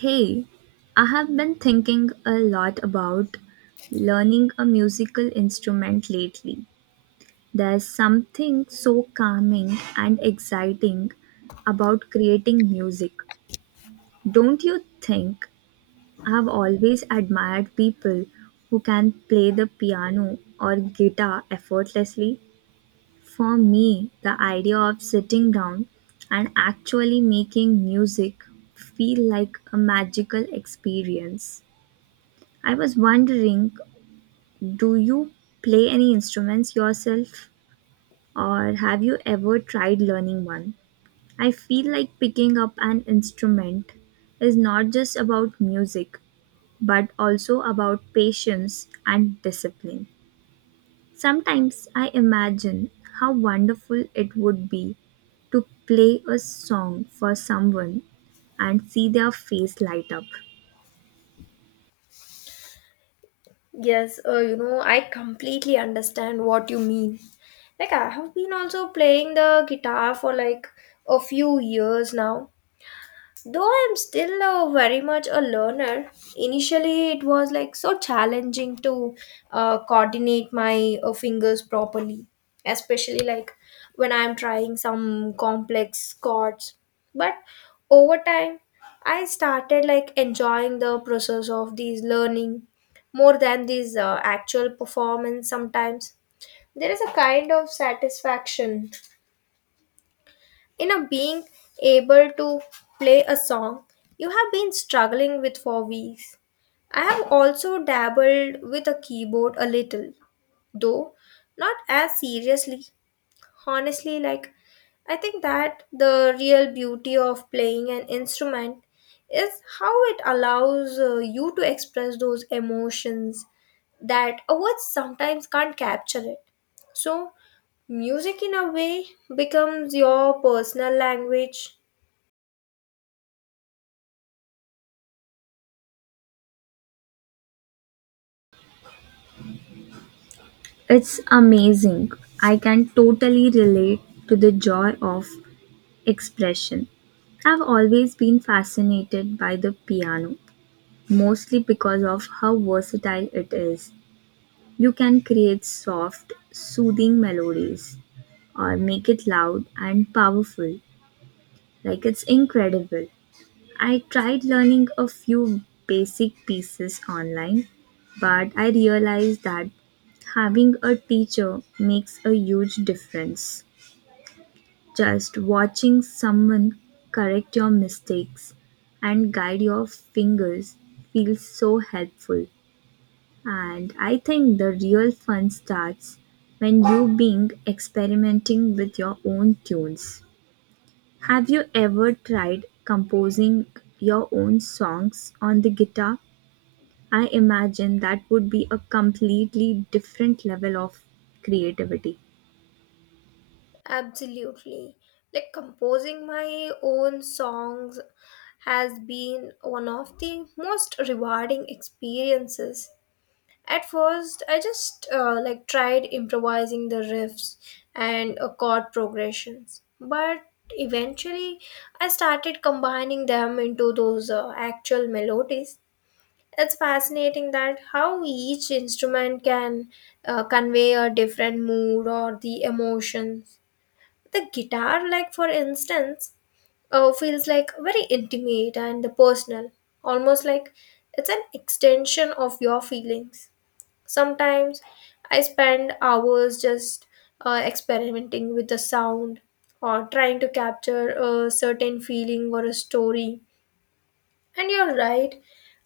Hey, I have been thinking a lot about learning a musical instrument lately. There's something so calming and exciting about creating music. Don't you think? I've always admired people who can play the piano or guitar effortlessly. For me, the idea of sitting down and actually making music feel like a magical experience. I was wondering, do you play any instruments yourself or have you ever tried learning one? I feel like picking up an instrument is not just about music but also about patience and discipline. Sometimes I imagine how wonderful it would be to play a song for someone and see their face light up. Yes, I completely understand what you mean. Like, I have been also playing the guitar for like a few years now, though I'm still very much a learner. Initially it was like so challenging to coordinate my fingers properly, especially like when I'm trying some complex chords. But over time, I started like enjoying the process of these learning more than these actual performance sometimes. There is a kind of satisfaction, you know, being able to play a song you have been struggling with for weeks. I have also dabbled with a keyboard a little, though not as seriously. Honestly, like I think that the real beauty of playing an instrument is how it allows you to express those emotions that a words sometimes can't capture it. So, music in a way becomes your personal language. It's amazing. I can totally relate to the joy of expression. I've always been fascinated by the piano, mostly because of how versatile it is. You can create soft, soothing melodies or make it loud and powerful. Like it's incredible. I tried learning a few basic pieces online, but I realized that having a teacher makes a huge difference. Just watching someone correct your mistakes and guide your fingers feels so helpful. And I think the real fun starts when you being experimenting with your own tunes. Have you ever tried composing your own songs on the guitar? I imagine that would be a completely different level of creativity. Absolutely. Like composing my own songs has been one of the most rewarding experiences. At first, I just like tried improvising the riffs and chord progressions, but eventually I started combining them into those actual melodies. It's fascinating that how each instrument can convey a different mood or the emotions. The guitar, like for instance, feels like very intimate and personal, almost like it's an extension of your feelings. Sometimes I spend hours just experimenting with the sound or trying to capture a certain feeling or a story. And you're right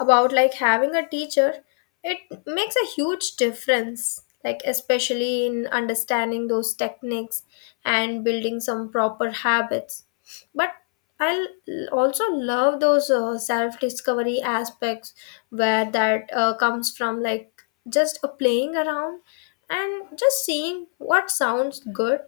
about like having a teacher. It makes a huge difference, like especially in understanding those techniques and building some proper habits. But I also love those self discovery aspects where that comes from, like just a playing around and just seeing what sounds good.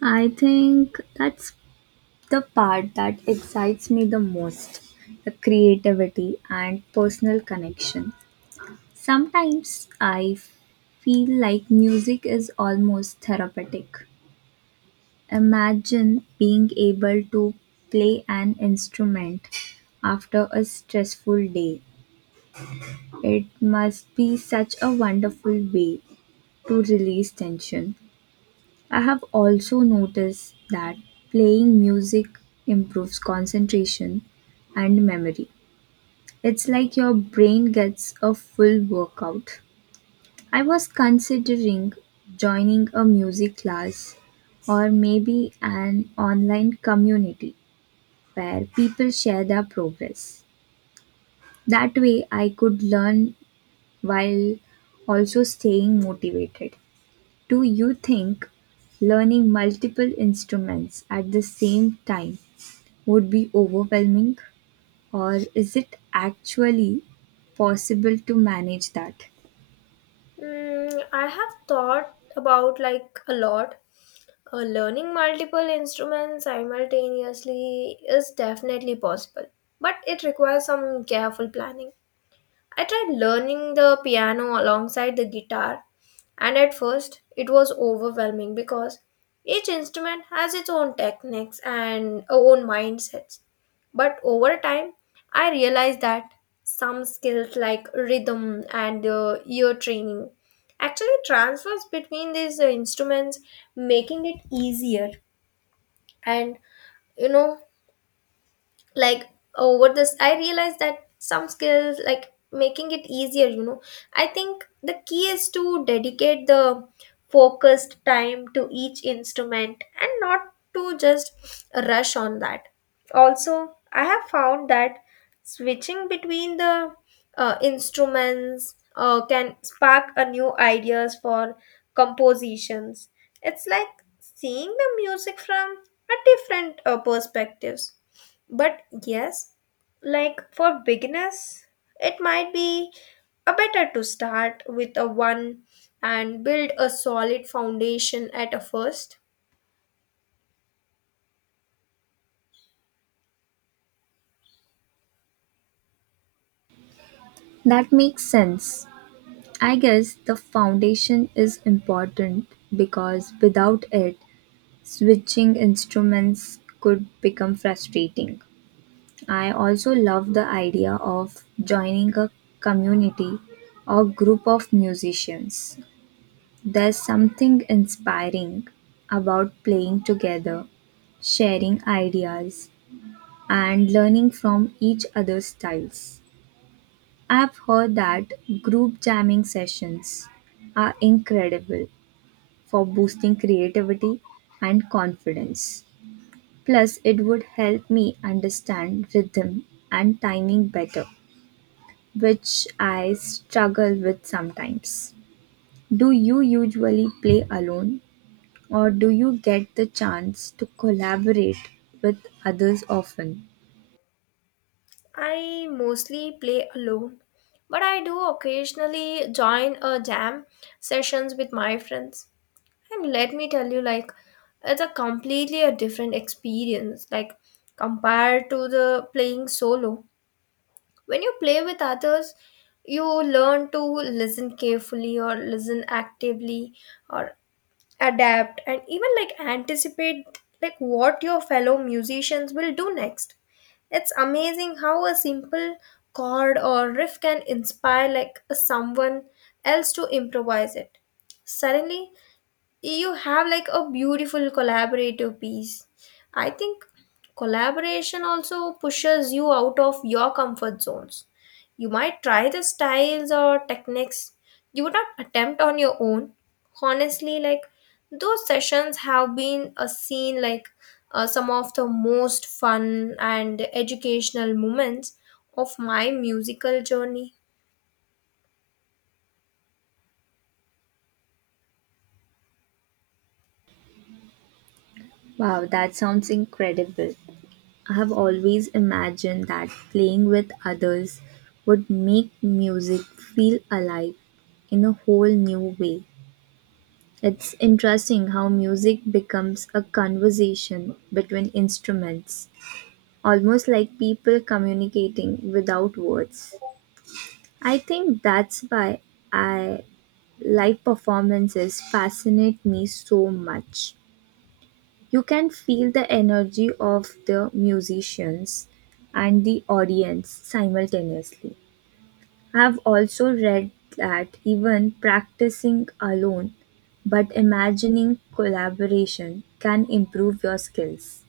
I think that's the part that excites me the most, the creativity and personal connection. Sometimes I feel like music is almost therapeutic. Imagine being able to play an instrument after a stressful day. It must be such a wonderful way to release tension. I have also noticed that playing music improves concentration and memory. It's like your brain gets a full workout. I was considering joining a music class or maybe an online community where people share their progress. That way, I could learn while also staying motivated. Do you think learning multiple instruments at the same time would be overwhelming, or is it actually possible to manage that? Mm, I have thought about like a lot. Learning multiple instruments simultaneously is definitely possible, but it requires some careful planning. I tried learning the piano alongside the guitar, and at first it was overwhelming because each instrument has its own techniques and own mindsets. But over time, I realized that some skills like rhythm and ear training actually transfers between these instruments, making it easier. And you know like over this I realized that some skills like making it easier, I think the key is to dedicate the focused time to each instrument and not to just rush on that. Also I have found that switching between the instruments can spark a new ideas for compositions. It's like seeing the music from a different perspectives. But yes, like for beginners, it might be a better to start with a one and build a solid foundation at a first. That makes sense. I guess the foundation is important because without it, switching instruments could become frustrating. I also love the idea of joining a community or group of musicians. There's something inspiring about playing together, sharing ideas, and learning from each other's styles. I've heard that group jamming sessions are incredible for boosting creativity and confidence. Plus, it would help me understand rhythm and timing better, which I struggle with sometimes. Do you usually play alone, or do you get the chance to collaborate with others often? I mostly play alone, but I do occasionally join a jam sessions with my friends. And let me tell you, like it's a completely a different experience, like compared to the playing solo. When you play with others, you learn to listen carefully or listen actively, or adapt and even like anticipate like what your fellow musicians will do next. It's amazing how a simple chord or riff can inspire like someone else to improvise it. Suddenly you have like a beautiful collaborative piece. I think collaboration also pushes you out of your comfort zones. You might try the styles or techniques you would not attempt on your own. Honestly, like those sessions have been a scene, like some of the most fun and educational moments of my musical journey. Wow, that sounds incredible. I have always imagined that playing with others would make music feel alive in a whole new way. It's interesting how music becomes a conversation between instruments, almost like people communicating without words. I think that's why I live performances fascinate me so much. You can feel the energy of the musicians and the audience simultaneously. I have also read that even practicing alone but imagining collaboration can improve your skills.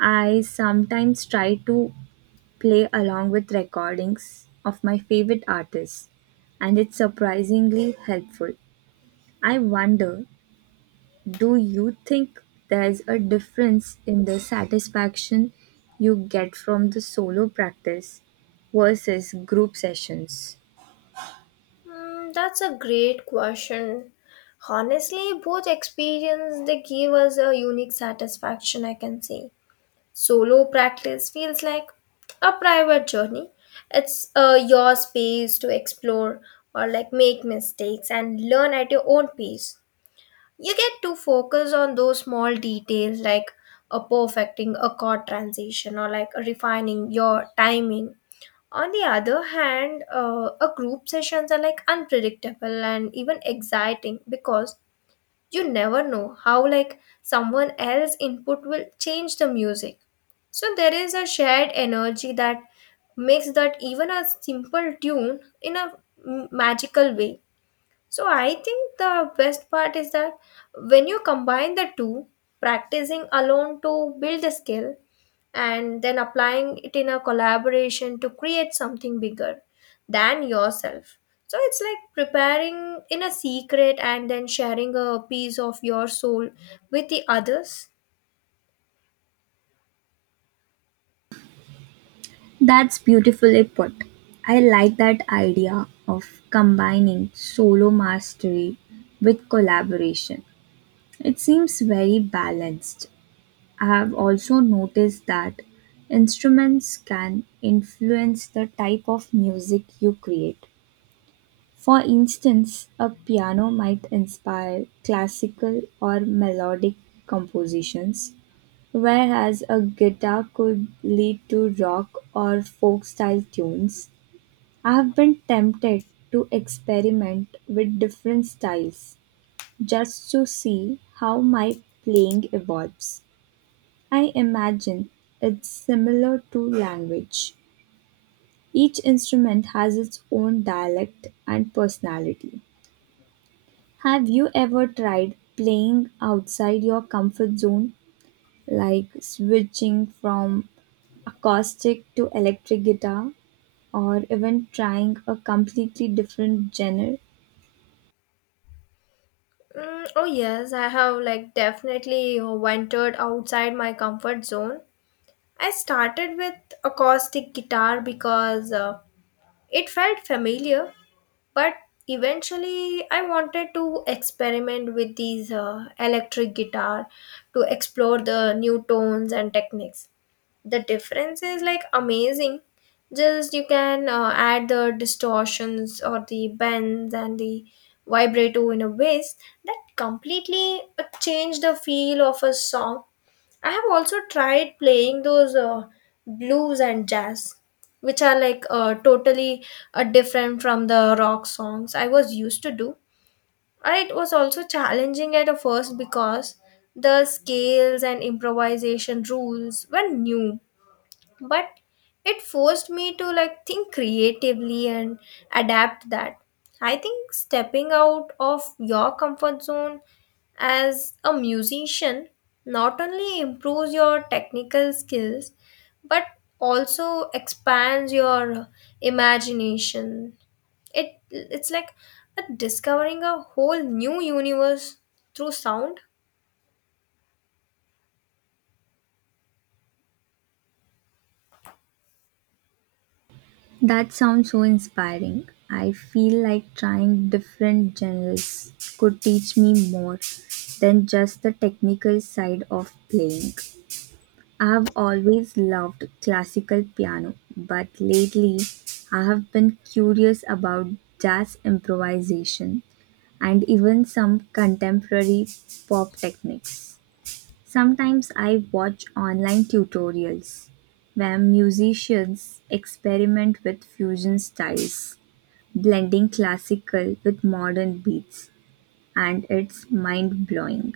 I sometimes try to play along with recordings of my favorite artists, and it's surprisingly helpful. I wonder, do you think there's a difference in the satisfaction you get from the solo practice versus group sessions? Hmm, that's a great question. Honestly, both experience they give us a unique satisfaction, I can say. Solo practice feels like a private journey. It's your space to explore or like make mistakes and learn at your own pace. You get to focus on those small details like a perfecting a chord transition or like refining your timing. On the other hand, a group sessions are like unpredictable and even exciting because you never know how like someone else's input will change the music. So there is a shared energy that makes that even a simple tune in a magical way. So I think the best part is that when you combine the two, practicing alone to build a skill and then applying it in a collaboration to create something bigger than yourself. So it's like preparing in a secret and then sharing a piece of your soul with the others. That's beautifully put. I like that idea of combining solo mastery with collaboration. It seems very balanced. I have also noticed that instruments can influence the type of music you create. For instance, a piano might inspire classical or melodic compositions, whereas a guitar could lead to rock or folk style tunes. I have been tempted to experiment with different styles just to see how my playing evolves. I imagine it's similar to language. Each instrument has its own dialect and personality. Have you ever tried playing outside your comfort zone, like switching from acoustic to electric guitar, or even trying a completely different genre? Mm, oh yes, I have like definitely ventured outside my comfort zone. I started with acoustic guitar because it felt familiar, but eventually I wanted to experiment with these electric guitar to explore the new tones and techniques. The difference is like amazing. Just you can add the distortions or the bends and the vibrato in a ways that completely change the feel of a song. I have also tried playing those blues and jazz, which are like totally different from the rock songs I was used to do. It was also challenging at a first because the scales and improvisation rules were new. But it forced me to like think creatively and adapt that. I think stepping out of your comfort zone as a musician not only improves your technical skills but also expands your imagination. It's like a discovering a whole new universe through sound. That sounds so inspiring. I feel like trying different genres could teach me more than just the technical side of playing. I have always loved classical piano, but lately I have been curious about jazz improvisation and even some contemporary pop techniques. Sometimes I watch online tutorials where musicians experiment with fusion styles, blending classical with modern beats, and it's mind blowing.